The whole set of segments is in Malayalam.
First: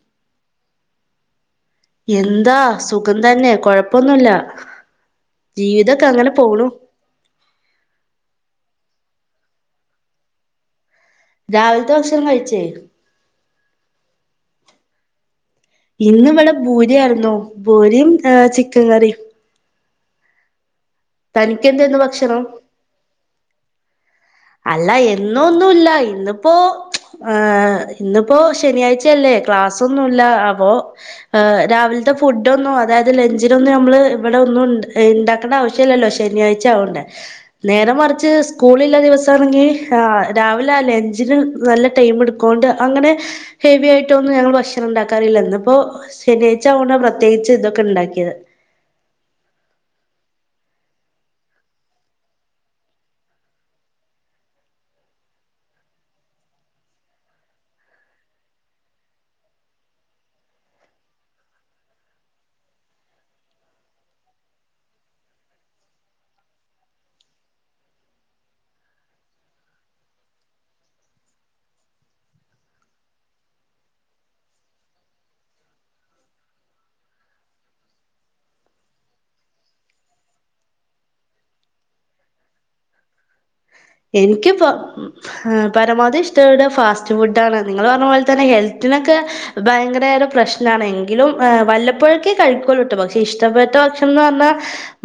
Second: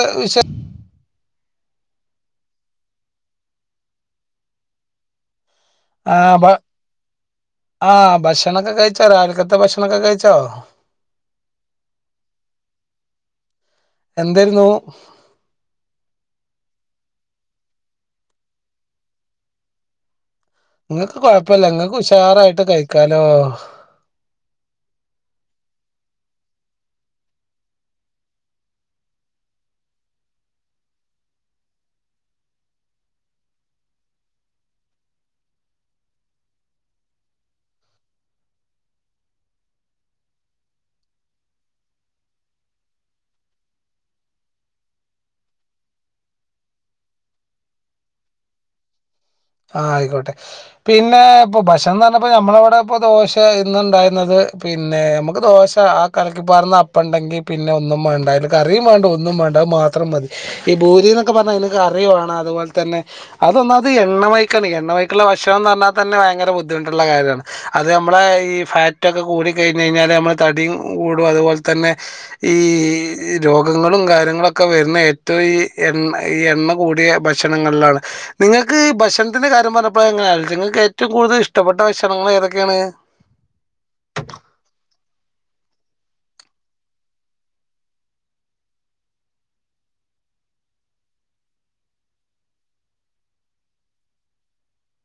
അ വിഷ എന്താ സുഖം തന്നെ കൊഴപ്പൊന്നുല്ല ജീവിതൊക്കെ അങ്ങനെ ആഹ് വ പോണു ആഹ് ഭക്ഷണമൊക്കെ കഴിച് ച്ചോ രാവിലക്കത്തെ ഭക്ഷണമൊക്കെ കഴിച്ചോ രാവിലത്തെ ഭക്ഷണം കഴിച്ചേയ് എന്തായിരുന്നു ഇന്ന് ഇവിടെ ബൂരി ആയിരുന്നു ബൂരിയും ഏ ചിക്കൻ കറിയും നിങ്ങക്ക് കൊഴപ്പില്ല നിങ്ങക്ക് തനിക്കെന്തേന്നു ഭക്ഷണം ഉഷാറായിട്ട് കഴിക്കാലോ അല്ല എന്നും ഒന്നുമില്ല ഇന്നിപ്പോ ഹ ഇന്നിപ്പോ ശനിയാഴ്ചയല്ലേ ക്ലാസ്സൊന്നുമില്ല അപ്പോ രാവിലത്തെ ഫുഡ് ഒന്നും അതായത് ലഞ്ചിനൊന്നും നമ്മള് ഇവിടെ ഒന്നും ഉണ്ടാ ഇണ്ടാക്കേണ്ട ആവശ്യമില്ലല്ലോ ശനിയാഴ്ച ആവോണ്ടേ നേര മറിച്ച് സ്കൂളിള്ള ദിവസം തുടങ്ങി ആ രാവിലെ ലഞ്ചിന് നല്ല ടൈം എടുക്കോണ്ട് അങ്ങനെ ഹെവി ആയിട്ട് ഒന്നും ഞങ്ങള് ഭക്ഷണം ഉണ്ടാക്കാറില്ല ഇന്നിപ്പോ ശനിയാഴ്ച ആവോണ്ട പ്രത്യേകിച്ച് ഇതൊക്കെ ഉണ്ടാക്കിയത് ആഹ് ആയിക്കോട്ടെ പിന്നെ ഇപ്പൊ ഭക്ഷണംന്ന് പറഞ്ഞപ്പോ ഞമ്മളവിടെ ഇപ്പ ദോശ ഇന്ന് ഉണ്ടായിരുന്നത് പിന്നെ നമുക്ക് ദോശ ആ കലക്കിപ്പാറുന്ന അപ്പം ഉണ്ടെങ്കി പിന്നെ ഒന്നും വേണ്ട അതിലക്ക് കറിയും വേണ്ട ഒന്നും വേണ്ട അത് മാത്രം മതി ഈ ബൂരി എന്നൊക്കെ പറഞ്ഞാൽ അതിലക്ക് കറി വേണം അതുപോലെ തന്നെ അതൊന്നാമത് എ എണ്ണമയക്കാണ് എണ്ണമയക്കുള്ള ഭക്ഷണം എന്ന് പറഞ്ഞാൽ തന്നെ ഭയങ്കര ബുദ്ധിമുട്ടുള്ള കാര്യണ് അത് നമ്മളെ ഈ ഫാറ്റൊക്കെ കൂടി കഴിഞ്ഞ് കഴിഞ്ഞാല് നമ്മളെ തടിയും കൂടും അതുപോലെ തന്നെ ഈ രോഗങ്ങളും കാര്യങ്ങളൊക്കെ വരുന്ന ഏറ്റവും ഈ എണ്ണ എണ്ണ കൂടിയ ഭക്ഷണങ്ങളിലാണ് നിങ്ങക്ക് നിക്ക് ഭക്ഷണത്തിന്റെ കാര്യം പറഞ്ഞപ്പോഴ എങ്ങനെയങ്ങൾക്ക് ഏറ്റവും കൂടുതൽ ഇഷ്ടപ്പെട്ട ഭക്ഷണങ്ങൾ ഏതൊക്കെയാണ് എനിക്ക്പ്പോ പരമാവധി ഇഷ്ടപ്പെട്ട ഫാസ്റ്റ് ഫുഡ ആണ് നിങ്ങൾ പറഞ്ഞ പോലെ തന്നെ ഹെൽത്തിനൊക്കെ ഭയങ്കരേറെ പ്രശ്നമാണ് എങ്കിലും വല്ലപ്പോഴക്കേ കഴിക്കൊള്ളൂട്ടോ പക്ഷെ ഇഷ്ടപ്പെട്ട ഭക്ഷണം എന്ന് പറഞ്ഞാൽ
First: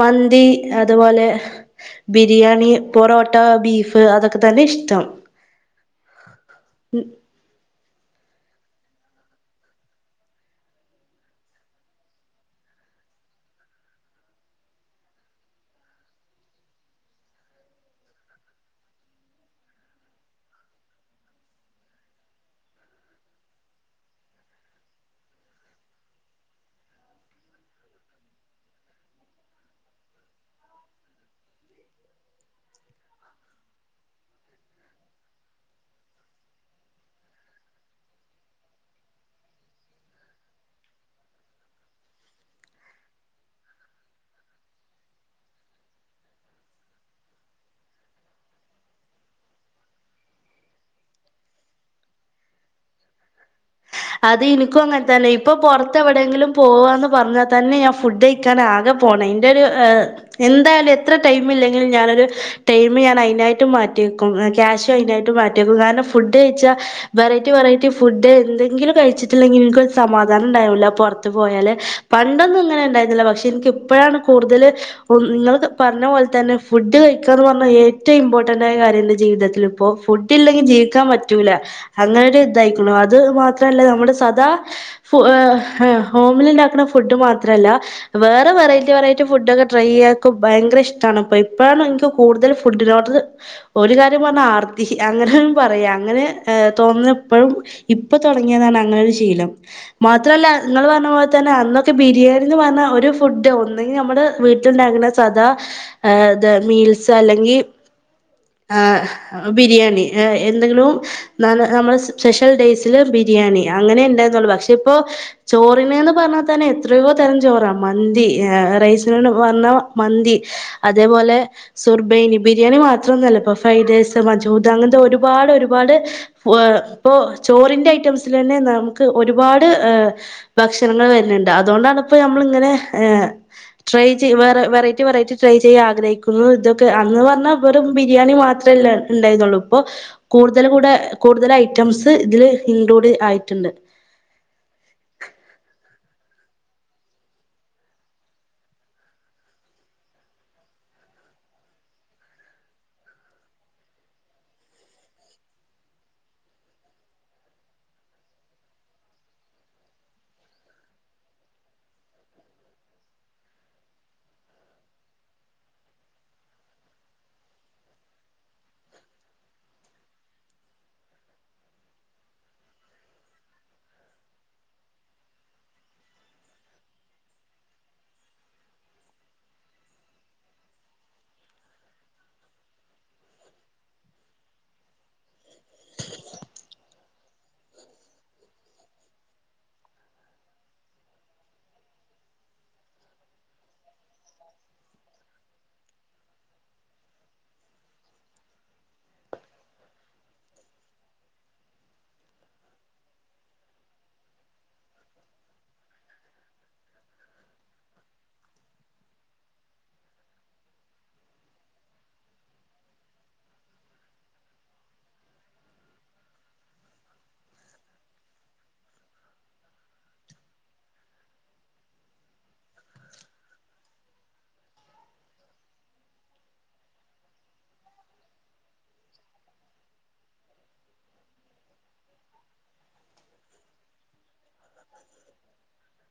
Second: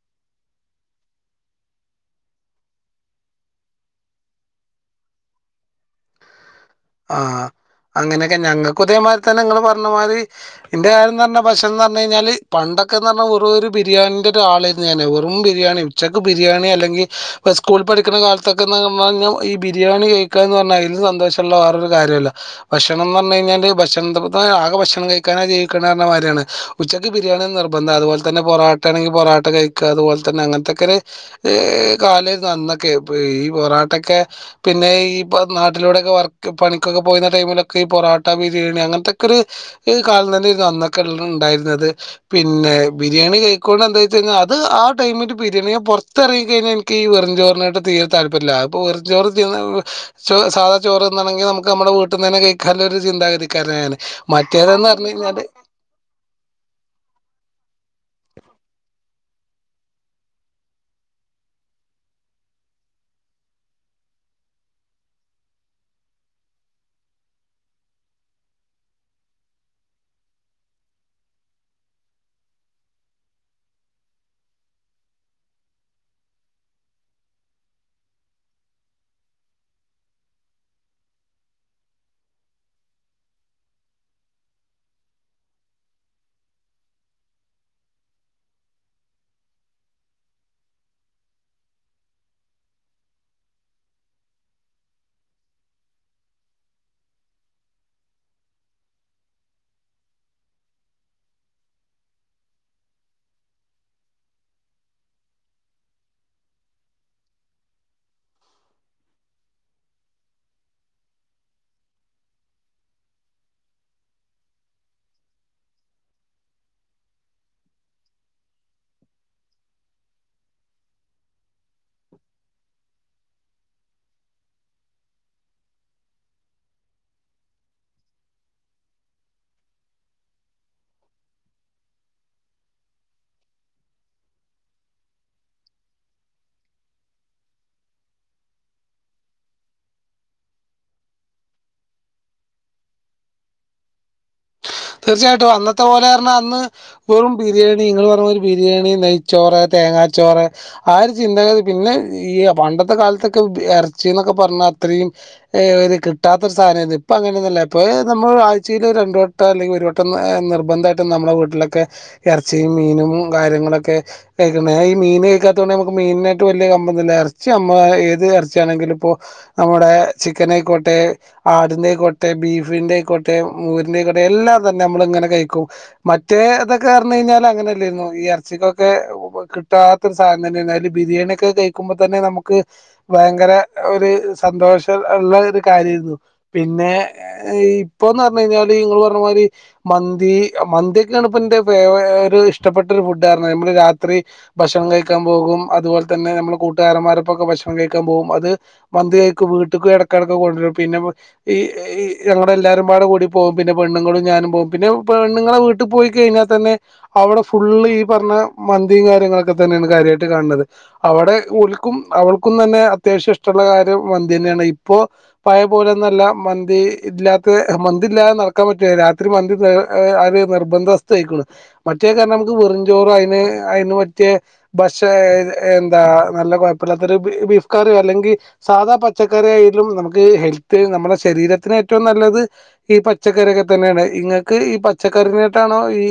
മന്തി അതുപോലെ ബിരിയാണി പൊറോട്ട ട്ട ബീഫ് അതൊക്കെ തന്നെ ഇഷ്ടം ആ അങ്ങനെയൊക്കെ ഞങ്ങൾക്കുതേമാതിരി തന്നെ നിങ്ങള് പറഞ്ഞ മാതിരി എന്റെ കാര്യം പറഞ്ഞ ഭക്ഷണം എന്ന് പറഞ്ഞ് കഴിഞ്ഞാല് പണ്ടൊക്കെന്ന് പറഞ്ഞാൽ വെറൊരു ബിരിയാണിന്റെ ഒരാളായിരുന്നു ഞാൻ വെറും ബിരിയാണി ഉച്ചക്ക് ബിരിയാണി അല്ലെങ്ക ഇ സ്കൂള പഠിക്കുന്ന കാലത്തൊക്കെന്ന് പറഞ്ഞ് കഴിഞ്ഞ ഈ ബിരിയാണി കഴിക്കാന്നു പറഞ് കഴിഞ്ഞ അതിലും സന്തോഷം ള്ള വേറൊരു കാര്യമല്ല ഭക്ഷണംന്ന് പറഞ്ഞു കഴിഞ്ഞാല് ഭക്ഷണ ആകെ ഭക്ഷണം കഴിക്കാനാ ജീവിക്കണ പറഞ്ഞ കാര്യാണ് ഉച്ചക്ക് ബിരിയാണി നിർബന്ധം അതുപോലെ തന്നെ പൊറാട്ട ആണെങ്കിൽ പൊറാട്ട കഴിക്കുക അതുപോലെ തന്നെ അങ്ങനത്തെക്കെരു കാലായിരുന്നു അന്നൊക്കെ ഈ പൊറാട്ടൊക്കെ പിന്നെ ഈ നാട്ടിലൂടൊക്കെ പണിക്കൊക്കെ പോയിന്ന ടൈമിലൊക്കെ ഈ പൊറോട്ട ബിരിയാണി അങ്ങനത്തൊക്കെ ഒരു കാലം തന്നെ അന്നൊക്കെ ഉള്ള ഉണ്ടായിരുന്നത് പിന്നെ ബിരിയാണി കഴിക്കോണ്ട് എന്താച്ചഴിഞ്ഞാൽ അത് ആ ടൈമില് ബിരിയാണിയെ പുറത്തിറങ്ങ കഴിഞ്ഞാൽ എനിക്ക് ഈ വെറും ചോറിനായിട്ട തീരെ താല്പര്യല്ല അപ്പൊ വെറുംചോറ് തിന്ന സാധാ ചോറ് ങ്കിൽ നമുക്ക് നമ്മുടെ വീട്ടുന്നെന്നെ കഴിക്കലോ ഒരു ചന്താഗതി അത് ഇനിക്കും അങ്ങനെ തന്നെ ഇപ്പൊ പുറത്ത് എവിടെയെങ്കിലും പോവാന്ന് പറഞ്ഞാൽ തന്നെ ഞ ഫുഡ് കഴിക്കാൻ ആകെ പോണം എന്റെറെ ഒരു എന്തായാലും എത്ര ടൈം ഇല്ലെങ്കിലും ഞാനൊരു ടൈം അതിനായിട്ട് മാറ്റിവെക്കും ക്യാഷും അതിനായിട്ടും മാറ്റിവ വക്കും കാരണം ഫുഡ് കഴിച്ചാൽ വെറൈറ്റി വെറൈറ്റി ഫുഡ് എ ങ്കിലും കഴിച്ചിട്ടില്ലെങ്കിൽ ഇൻക്കൊരു സമാധാനം ഉണ്ടാവൂല്ല പുറത്ത് പോയാല് പണ്ടൊന്നും ഇങ്ങനെ ഉണ്ടായിരുന്നില്ല പക്ഷെ എനിക്ക് ഇപ്പോഴാണ് കൂടുതൽ നിങ്ങള് പറഞ്ഞ പോലെ തന്നെ ഫുഡ് കഴിക്കാന്ന് പറഞ്ഞാ ഏറ്റവും ഇമ്പോർട്ടന്റ് ആയ കാര്യം എന്റെ ജീവിതത്തിൽ ഇപ്പോ ഫുഡ് ഇല്ലെങ്കിൽ ജീവിക്കാൻ പറ്റൂല അങ്ങനെ ഒരു ഇതായിരിക്കണു അത് മാ ത്രല്ല നമ്മുടെ സദാ ഫു ഏ ഹോമിൽ ഉണ്ടാക്കണ ഫുഡ് മാത്രല്ല വേറെ വെറൈറ്റി വെറൈറ്റി ഫുഡക്കെ ട്രൈ ചെയ്യക്കെ ഭയങ്കര ഇഷ്ടണ് ഇപ്പ ഇപ്പോഴാണ് എനിക്ക് കൂടുതൽ ഫുഡിനോട് ഒരു കാര്യം പറഞ്ഞ ആർത്തി അങ്ങനെ പറയാ അങ്ങനെ തോന്നുന്ന ഇപ്പഴും ഇപ്പ തുടങ്ങിയതാണ് അങ്ങനെ ഒരു ശീലം മാത്രമല്ല നിങ്ങൾ പറഞ്ഞ പോലെ തന്നെ അന്നൊക്കെ ബിരിയാണിന്ന് പറഞ്ഞ ഒരു ഫുഡ് ഒന്നെങ്കിൽ നമ്മുടെ വീട്ടിലുണ്ടാക്കുന്ന സദാ മീൽസ് അല്ലെങ്കിൽ ഏ ബിരിയാണി എന്തെങ്കിലും നമ്മ സ്പെഷ്യൽ ഡേയ്‌സ് ത്തില് ബിരിയാണി അങ്ങനെ ഇണ്ടന്നുള്ളു പക്ഷെ ഇപ്പോ ചോറിനന്ന് പറഞ്ഞാൽ തന്നെ എത്രയോ തരം ചോറാ മന്തി റൈസിനന്ന് പറഞ്ഞാ മന്തി അതേപോലെ സുർബെനി ബിരിണി മാ ത്രൊന്നല്ല ഇപ്പൊ ഫ്രൈഡേഴ്സ് മജൂദ് അങ്ങനത്തെ ഒരുപാട് ഒരുപാട് പ്പോ ഇപ്പൊ ചോറിന്റെ ഐറ്റംസിൽ തന്നെ നമുക്ക് ഒരുപാട് ഹ് ഭക്ഷണങ്ങൾ വരുന്നുണ്ട് അതുകൊണ്ടാണ് ഇപ്പോ നമ്മൾ ഇങ്ങനെ ഏ ട്രൈ ചെയ വറെ വെറൈറ്റി വെറൈറ്റി ട്രൈ ചെയ്യാൻ ആഗ്രഹിക്കുന്നു ഇതൊക്കെ അന്ന് പറഞ്ഞാൽ വെറും ബിരിയാണി മാത്രല്ല ഉണ്ടായിരുന്നുള്ളൂ ഇപ്പൊ കൂടുതൽ കൂടെ കൂടുതൽ ഐറ്റംസ് ഇതില് ഇൻക്ലൂഡ് ആയിട്ടുണ്ട് തീർച്ചയായിട്ടും അന്നത്തെ പോലെ ർഞ്ഞ അന്ന് വെറും ബിരിയാണി നിങ്ങള് പറഞ്ഞ മാതിരി ബിരിയാണി നെയ്ച്ചോറ് തേങ്ങാച്ചോറ് ആ ഒരു ചിന്താഗതി പിന്നെ ഈ പണ്ടത്തെ കാലത്തൊക്കെ ഇറച്ചി എന്നൊക്കെ പറഞ്ഞാ അത്രയും ഒരു കിട്ടാത്തൊരു സാധനായിരുന്നു ഇപ്പൊ അങ്ങനെയന്നല്ല ഇപ്പ നമ്മള് ആഴ്ചയില് രണ്ട് വട്ട ല്ലെങ്കിൽ ഒരു വട്ടം നിർബന്ധായിട്ട് നമ്മളെ വീട്ടിലൊക്കെ എറച്ചിയും, മീനും കാര്യങ്ങളൊക്കെ കഴിക്കുന്നെ ഈ മീൻ കഴിക്കാത്തകൊണ്ട നമുക്ക് മീനായിട്ട് വലിയ കമ്പന്നുല്ല എറച്ചി നമ്മ ഏത് ഇറച്ചിയാണെങ്കില ഇപ്പോ നമ്മുടെ ചിക്കൻ ആയിക്കോട്ടെ ആടിൻന്റെ ആയിക്കോട്ടെ ബീഫിന്റെ ആയിക്കോട്ടെ മൂരിന്റെ ആയിക്ക എല്ലാം തന്നെ നമ്മള് ഇങ്ങനെ കഴിക്കും മറ്റേ ഇതൊക്കെ പറഞ്ഞ ഴിഞ്ഞാല് അങ്ങനെല്ലരുന്നു ഈ ഇറച്ചികൊക്കെ കിട്ടാത്ത ഒരു സാധനം തന്നെയനിം ബിരിയാണി ഒക്കെ കഴിക്കുമ്പോ തന്നെ നമക്ക് ഭയങ്കര ഒരു സന്തോഷം ഉള്ള ഒരു കാര്യയിരുന്നു പിന്നെ ഇപ്പൊന്ന് പറഞ്ഞ കഴിഞ്ഞാല് രി മന്തി മന്തിയൊക്കെയാണ് ഇപ്പോ എന്റെ ഒരു ഇഷ്ടപ്പെട്ട ഒരു ഫുഡ് നമ്മള് രാത്രി ഭക്ഷണം കഴിക്കാൻ പോകും അതുപോലെ തന്നെ നമ്മളെ കൂട്ടുകാരന്മാരൊക്കെ ഭക്ഷണം കഴിക്കാൻ പോകും അത് മന്തി കഴിക്കും അത് വീട്ട്ക്കും എ ടക്കെടക്ക് ക്കൊണ്ടുവരും പിന്നെ ഈ ഞങ്ങളടെ എല്ലാവാരുംപാട കൂടി പോകും പിന്നെ പെണ്ണുങ്ങളും ഞാനും പോകും പിന്നെ പെണ്ണുങ്ങളെ വീട്ടിൽ പോയി കഴിഞ്ഞാൽ തന്നെ അവിടെ ഫുള്ള് ഈ പറഞ്ഞ മന്തിയും കാര്യങ്ങളൊക്കെ തന്നെയാണ് കാര്യയിട്ട് കാണുന്നത് അവിടെ ഓൽക്കും, അവൾക്കും തന്നെ അത്യാവശ്യം ഇഷ്ടള്ള കാര്യം മന്തി തന്നെയാണ് ഇപ്പോ പഴ പോലെന്നല്ല മന്തി ഇല്ലാത്ത മന്തി ഇല്ലാതെ നട ക്കാൻ പറ്റ രാത്രി മന്തി ഒരു നിർബന്ധസ്ഥ ആയിക്കണു മറ്റേ കാരണം നമുക്ക് വെറുംഞ്ചോറ അതിന് അതിന് പറ്റേ ഭക്ഷ എന്താ നല്ല കുഴപ്പല്ലാത്തൊരു ബീഫ് കറിയോ അല്ലെങ്കിൽ സാധാ പച്ചക്കറി ആയാലും നമുക്ക് ഹെൽത്ത് നമ്മുടെ ശരീരത്തിന് ഏറ്റവും നല്ലത് ഈ പ പച്ചക്കറൊക്കെ തന്നെയാണ് ഇങ്ങക്ക് ഈ പച്ചക്കറിനോട്ടാണോ ഈ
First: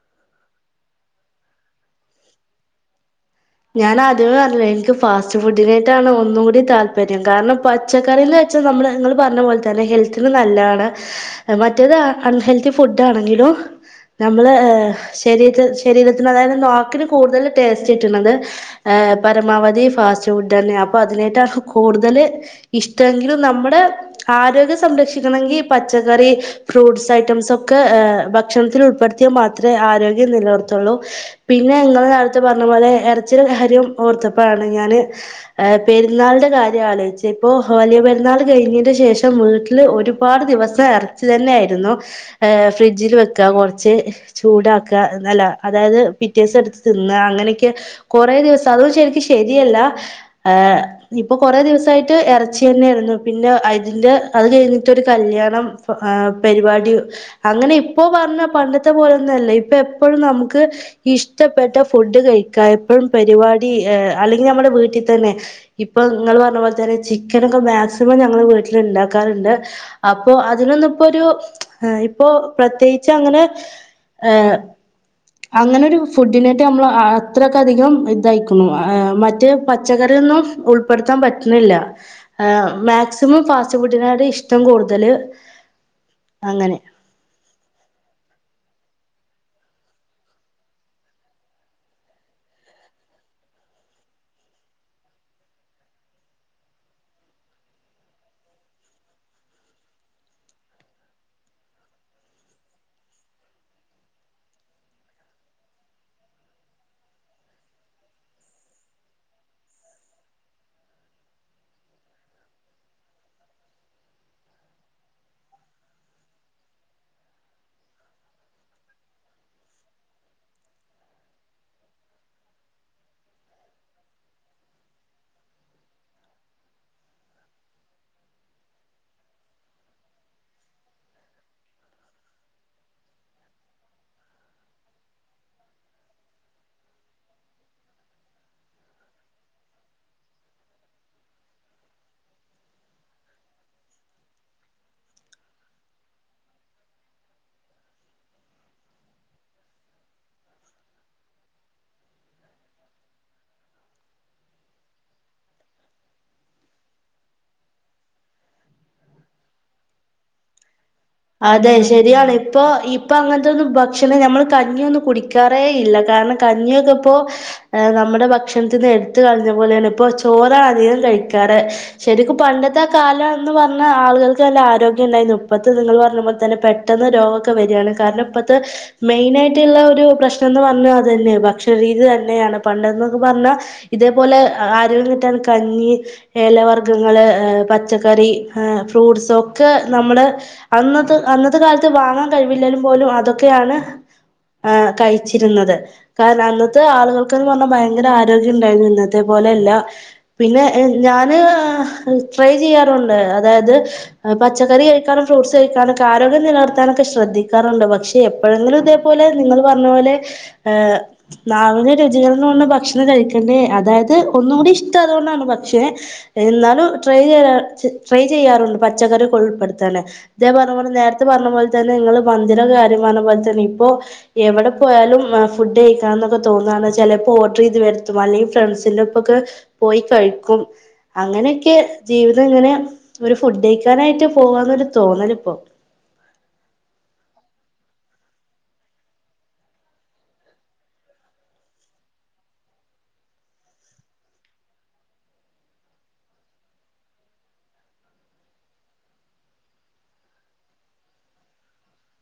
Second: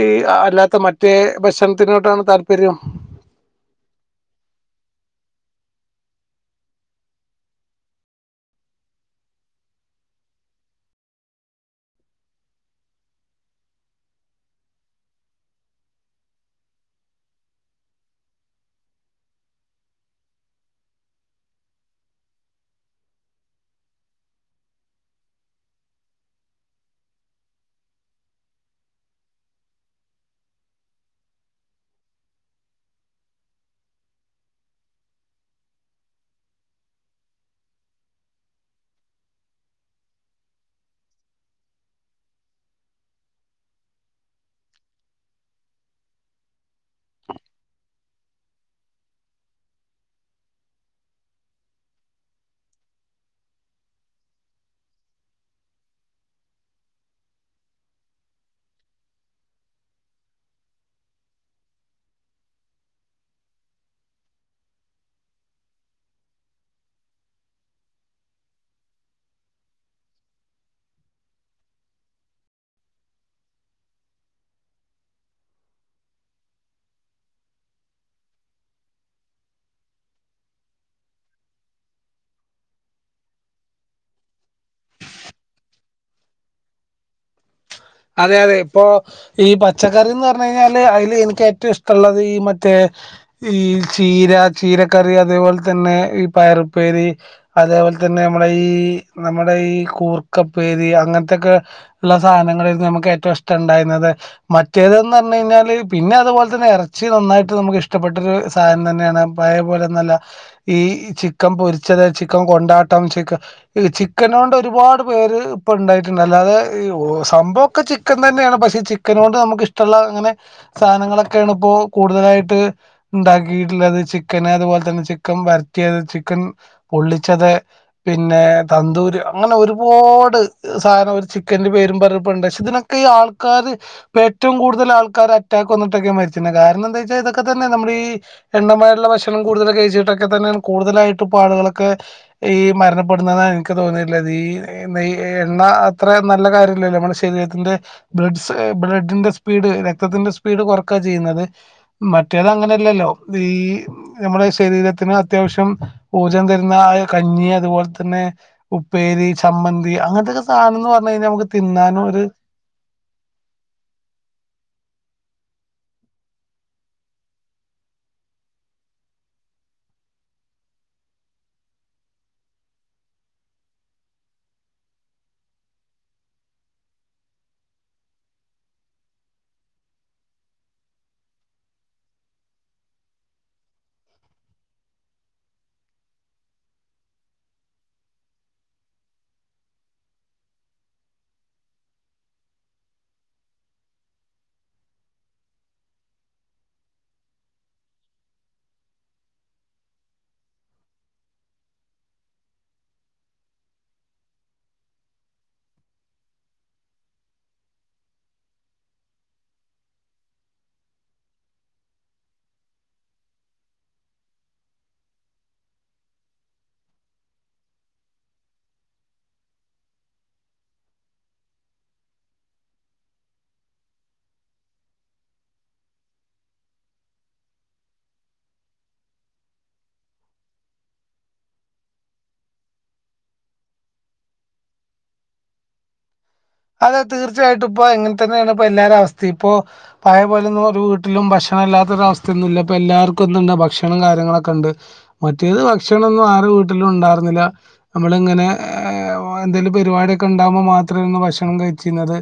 ഈ അല്ലാത്ത മറ്റേ ഭക്ഷണത്തിനോട്ടാണോ താല്പര്യം ഞാൻ ആദ്യമേ അർഞ്ഞ എനിക്ക് ഫാസ്റ്റ് ഫുഡിനായിട്ടാണ് ഒന്നും കൂടി താല്പര്യം കാരണം പച്ചക്കറിന്ന് വെച്ചാൽ നമ്മള് നിങ്ങള് പറഞ്ഞ പോലെ തന്നെ ഹെൽത്തിന് നല്ലതാണ് മറ്റേത് അൺഹെൽത്തി ഫുഡ് ആണെങ്കിലും നമ്മള് ശരീരത്തി ശരീരത്തിന് അതായത് നാക്കിന് കൂടുതൽ ടേസ്റ്റ് കിട്ടുന്നത് ഏ പരമാവധി ഫാസ്റ്റ് ഫുഡ് തന്നെ അപ്പൊ അതിനായിട്ടാണ് കൂടുതല് ഇഷ്ടമെങ്കിലും നമ്മുടെ ആരോഗ്യം സംരക്ഷിക്കണമെങ്കി പച്ചക്കറി, ഫ്രൂട്ട്സ് ഐറ്റംസ് ഒക്കെ ഭക്ഷണത്തിൽ ഉൾപ്പെടുത്തിയാൽ മാത്രമേ ആരോഗ്യം നിലനിർത്തുള്ളൂ പിന്നെ നിങ്ങൾ നേരത്തെ പറഞ്ഞ പോലെ എറ ചിടെ കാര്യം ഓർത്തപ്പോയാണ് ഞാന് പെരുന്നാളിന്റെ കാര്യം ആലോചിച്ച ഇപ്പൊ വലിയ പെരുന്നാൾ കഴിഞ്ഞിന്റെ ശേഷം വീട്ടില് ഒരുപാട് ദിവസം എറച്ചി തന്നെ ആയിരുന്നു ഫ്രിഡ്ജിൽ വെക്കുക കുറച്ച് ചൂടാക്കുക എന്നല്ല അതായത് പിറ്റേിവസം എടുത്ത് തിന്ന അങ്ങനെയൊക്കെ കൊറെ ദിവസം അത ശരിക്കും ശരിയല്ല ഇപ്പൊ കൊറെ ദിവസായിട്ട് എറച്ചി തന്നെയായിരുന്നു പിന്നെ അതിന്റെ അത് കഴിഞ്ഞിട്ട് ഒരു കല്യാണം പരിപാടി അങ്ങനെ ഇപ്പോ പറഞ്ഞ പണ്ടത്തെ പോലൊന്നല്ല ഇപ്പ എപ്പഴും നമുക്ക് ഇഷ്ടപ്പെട്ട ഫുഡ് കഴിക്കാ ഇപ്പം പരിപാടി അല്ലെങ്കിൽ നമ്മുടെ വീട്ടിൽ തന്നെ ഇപ്പൊ നിങ്ങൾ പറഞ്ഞ പോലെ തന്നെ ചിക്കനൊക്കെ മാക്സിമം ഞങ്ങളുടെ വീട്ടിൽ ഉണ്ടാക്കാറുണ്ട് അപ്പോ അതിനൊന്നിപ്പോ ഒരു ഇപ്പോ പ്രത്യേകിച്ച് അങ്ങനെ അങ്ങനെ ഒരു ഫുഡിനായിട്ട് നമ്മൾ അത്ര അധികം ഇതായിക്കുന്നു മറ്റ പച്ചക്കറിയൊന്നും ഉൾപ്പെടുത്താൻ പറ്റുന്നില്ല മാക്സിമം ഫാസ്റ്റ് ഫുഡിനോട്‌ ഇഷ്ടം കൂടുതല് അങ്ങനെ. അതെ അതെ ഇപ്പൊ ഈ പച്ചക്കറിന്ന് പറഞ്ഞു കഴിഞ്ഞാല് അതിൽ എനിക്ക് ഏറ്റവും ഇഷ്ടമുള്ളത് ഈ മറ്റേ ഈ ചീര ചീരക്കറി അതേപോലെ തന്നെ ഈ പയറുപ്പേരി അതേപോലെ തന്നെ നമ്മടെ ഈ നമ്മുടെ ഈ കൂർക്കപ്പേരി അങ്ങനത്തൊക്കെ ഉള്ള സാധനങ്ങ നമുക്ക് ഏറ്റവും ഇഷ്ടം ഉണ്ടായിരുന്നത്. മറ്റേതന്ന് പറഞ്ഞഞ് കഴിഞ്ഞാൽ പിന്നെ അതുപോലെ തന്നെ ഇറച്ചി നന്നായിട്ട് നമുക്ക് ഇഷ്ടപ്പെട്ട ഒരു സാധനം തന്നെയാണ് പഴേപോലെന്നുമല്ല ഈ ചിക്കൻ പൊരിച്ചത് ചിക്കൻ കൊണ്ടാട്ടം ച ചിക്കന കൊണ്ട് ഒരുപാട് പേര് ഇപ്പൊ ഉണ്ടായിട്ടുണ്ട് അല്ലാതെ സംഭവം ഒക്കെ ചിക്കൻ തന്നെയാണ് പക്ഷെ ചിക്കനോട്‌ നമുക്ക് ഇഷ്ടമുള്ള അങ്ങനെ സാധനങ്ങളൊക്കെയാണ് ഇപ്പോൾ കൂടുതലായിട്ട് ഉണ്ടാക്കിയിട്ടുള്ളത്. ചിക്കന് അതുപോലെ തന്നെ ചിക്കൻ വരറ്റിയത്, ചിക്കൻ പൊള്ളിച്ചത്, പിന്നെ തന്തൂര് അങ്ങനെ ഒരുപാട് സാധനം ഒരു ചിക്കന്റെ പേരും പറഞ്ഞുപ്പണ്ട്. ഇതിനൊക്കെ ഈ ആൾക്കാര് പ്പ ഏറ്റവും കൂടുതൽ ആൾക്കാര് അറ്റക്ക് വന്നിട്ടൊക്കെ മരിച്ച് ണത് കാരണം എന്താ വെച്ചാൽ ഇതൊക്കെ തന്നെ നമ്മടെ ഈ എണ്ണമയമുള്ള ഭക്ഷണം കൂടുതലൊക്കെ കഴിച്ചിട്ടൊക്കെ തന്നെയാണ് കൂടുതലായിട്ട് ഇപ്പൊ ആളുകളൊക്കെ ഈ മരണപ്പെടുന്നതാണ് എനിക്ക് തോന്നീല്ലത് ഈ നെ എണ്ണ അത്ര നല്ല കാര്യമല്ലല്ലോ നമ്മളെ ശ ശരീരത്തിന്റെ ബ്ലഡ്സ് ബ്ലഡിന്റെ സ്പീഡ് രക്തത്തിന്റെ സ്പീഡ് കുറക്ക ചെയ്യുന്നത് മറ്റേത് അങ്ങനെയല്ലല്ലോ ഈ നമ്മുടെ ശരീരത്തിന് അത്യാവശ്യം ഊർജം തരുന്ന കഞ്ഞി അതുപോലെ തന്നെ ഉപ്പേരി, ചമ്മന്തി അങ്ങനത്തെൊക്കെ സാധനംന്ന് പറഞ്ഞാ നമക്ക് തിന്നാനും അതാണ് ഇപ്പൊ ഇപ്പ അങ്ങൻത്തൊ ന്നു ഭക്ഷണം നമ്മള് കഞ്ഞിയൊന്നും കുടി ക്കാറെ ഇല്ല. കാരണം കഞ്ഞിയൊക്കെ ഇപ്പോ നമ്മുടെ ഭക്ഷണത്തിന്ന് എട്ത്ത് കളഞ്ഞ പോലെയാണ് ഇപ്പോ ചോറാണ് അധികം കഴിക്കാറ് ശെ രിക്കും പണ്ടത്തെ കാലന്ന് പറഞ്ഞാൽ ആള്കൾക്ക് ആരോഗ്യണ്ടായിനു ഇപ്പത്തെ നിങ്ങൾ പറ അത് പോലെ തന്നെ പെട്ടെന്ന് രോഗക്കെ വെര് ആണ്. കാരണം ഇപ്പത്തെ മെയിന് ആയിട്ട്ള്ള ഒരു പ്രശ്നം ന്ന് പറഞ്ഞ അതന്നെ ഭക്ഷണരീതി തന്നെയാണ് പണ്ട ന്നെത് പറഞ്ഞാൽ ഇതേപോലെ ആരോഗ്യം കിട്ടാൻ കഞ്ഞി, എലവർഗ്ഗങ്ങള്, പച്ചക്കറി, ഹെ ഫ്രൂട്ട്സ് ഒക്കെ നമ്മള് അന്നത്തെ അന്നത്തെ കാലത്ത് വാങ്ങാൻ കഴിവില്ലെലും പോലും അതൊക്കെയാണ് എ കഴിച്ചിരുന്നത്. കാരണം അന്നത്തെ ആളുകൾക്കന്ന് പറഞ്ഞാൽ ഭയങ്കര ആരോഗ്യം ഇ ണ്ടായിരുന്നു. ഇന്നത്തെ പോലെയല്ല പിന്നെ ഞാന് ട്രൈ ചെയ്യാറുണ്ട് അതായത് പച്ചക്കറി കഴിക്കാനും ഫ്രൂട്സ് കഴിക്കാനൊക്കെ ആരോഗ്യം നിലർത്താനൊക്കെ ശ്രദ്ധിക്കാറുണ്ട്. പക്ഷെ എപ്പോഴെങ്കിലും ഇതേപോലെ നിങ്ങള് പറഞ്ഞ പോലെ ഏ നാവിലെ രുചികൾന്ന് പറഞ്ഞ ഭക്ഷണം കഴിക്കണ്ടേ അതായത് ഒന്നും കൂടി ഇഷ്ടായതോണ്ടാണ് പക്ഷെ എന്നാലും ട്രൈ ചെയ്യാ ട്രൈ ചെയ്യാറുണ്ട് പച്ചക്കറി ഉൾപ്പെടുത്താന്, ഇതെ പറഞ്ഞ പോലെ നേരത്തെ പറഞ്ഞ പോലെ തന്നെ നിങ്ങള് മന്തിടെ കാര്യം പറഞ്ഞ പോലെ തന്നെ ഇപ്പോ എവിടെ പോയാലും ഫുഡ് കഴിക്കാ ന്നൊക്കെ തോന്നു ആണ് ചെലപ്പ ഓഡർയ്ത് വരുത്തും അല്ലെങ്കിൽ ഫ്രണ്ട്സിന്റെപ്പക്കെ പോയി കഴിക്കും. അങ്ങനെയൊക്കെ ജീവിതം ഇങ്ങനെ ഒരു ഫുഡ് കഴിക്കാനായിട്ട് പോവാന്നൊ രു തോന്നലിപ്പം അതെ തീർച്ചയായിട്ടും ഇപ്പൊ എങ്ങൻ തന്നെയാണ് ഇപ്പോ എല്ലാരെ അവസ്ഥി ഇപ്പോ പഴേ പോലൊന്നും ഒരു വീട്ടിലും ഭക്ഷണല്ലാത്തൊ ഒരു അവസ്ഥയൊന്നുല്ല ഇപ്പ എല്ലാർക്കും എന്തുണ്ട് ഭക്ഷണം കാര്യങ്ങളൊക്കെ ഇ ണ്ട്. മറ്റേത് ഭക്ഷണൊന്നും ആരു വീട്ടിലും ഇണ്ടായിരന്നില്ല നമ്മള് ഇങ്ങനെ എന്തേലും പെരി വാടിയൊക്കെ ഇണ്ടാവ്മ്പോ മാത്രേന്നു ഭക്ഷ ണം കഴിച്ചീനത്.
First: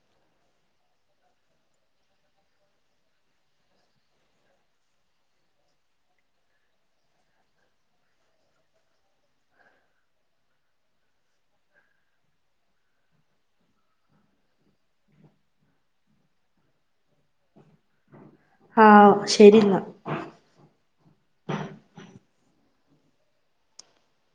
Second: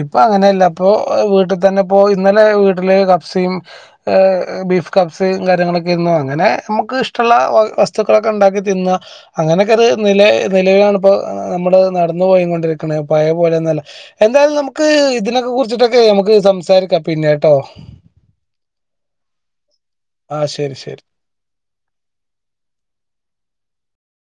ഇപ്പ അങ്ങനെയല്ല ഇപ്പോ വീട്ടിൽ തന്നെ ഇപ്പോ ഇന്നലെ വീട്ടില് കപ്സയും ബീഫ് കപ്സയും കാര്യങ്ങളൊക്കെര്ന്നു. അങ്ങനെ നമുക്ക് ഇഷ്ടള്ള വസ്തുക്കളൊക്കെ ഇണ്ടാക്കി തിന്ന് അങ്ങനെയൊക്കെര് നിലെ നിലവിലാണിപ്പോ നമ്മള് നടന്ന പോയികൊണ്ടിരിക്ക്ണെ പോലെന്നല്ല. എന്തായാലും നമുക്ക് ഇതിനൊക്കെ കുറിച്ചിട്ടൊക്കെ നമുക്ക് സംസാരിക്കാം പിന്നെട്ടോ ആ ശെരിന്ന ആ ശരി ശരി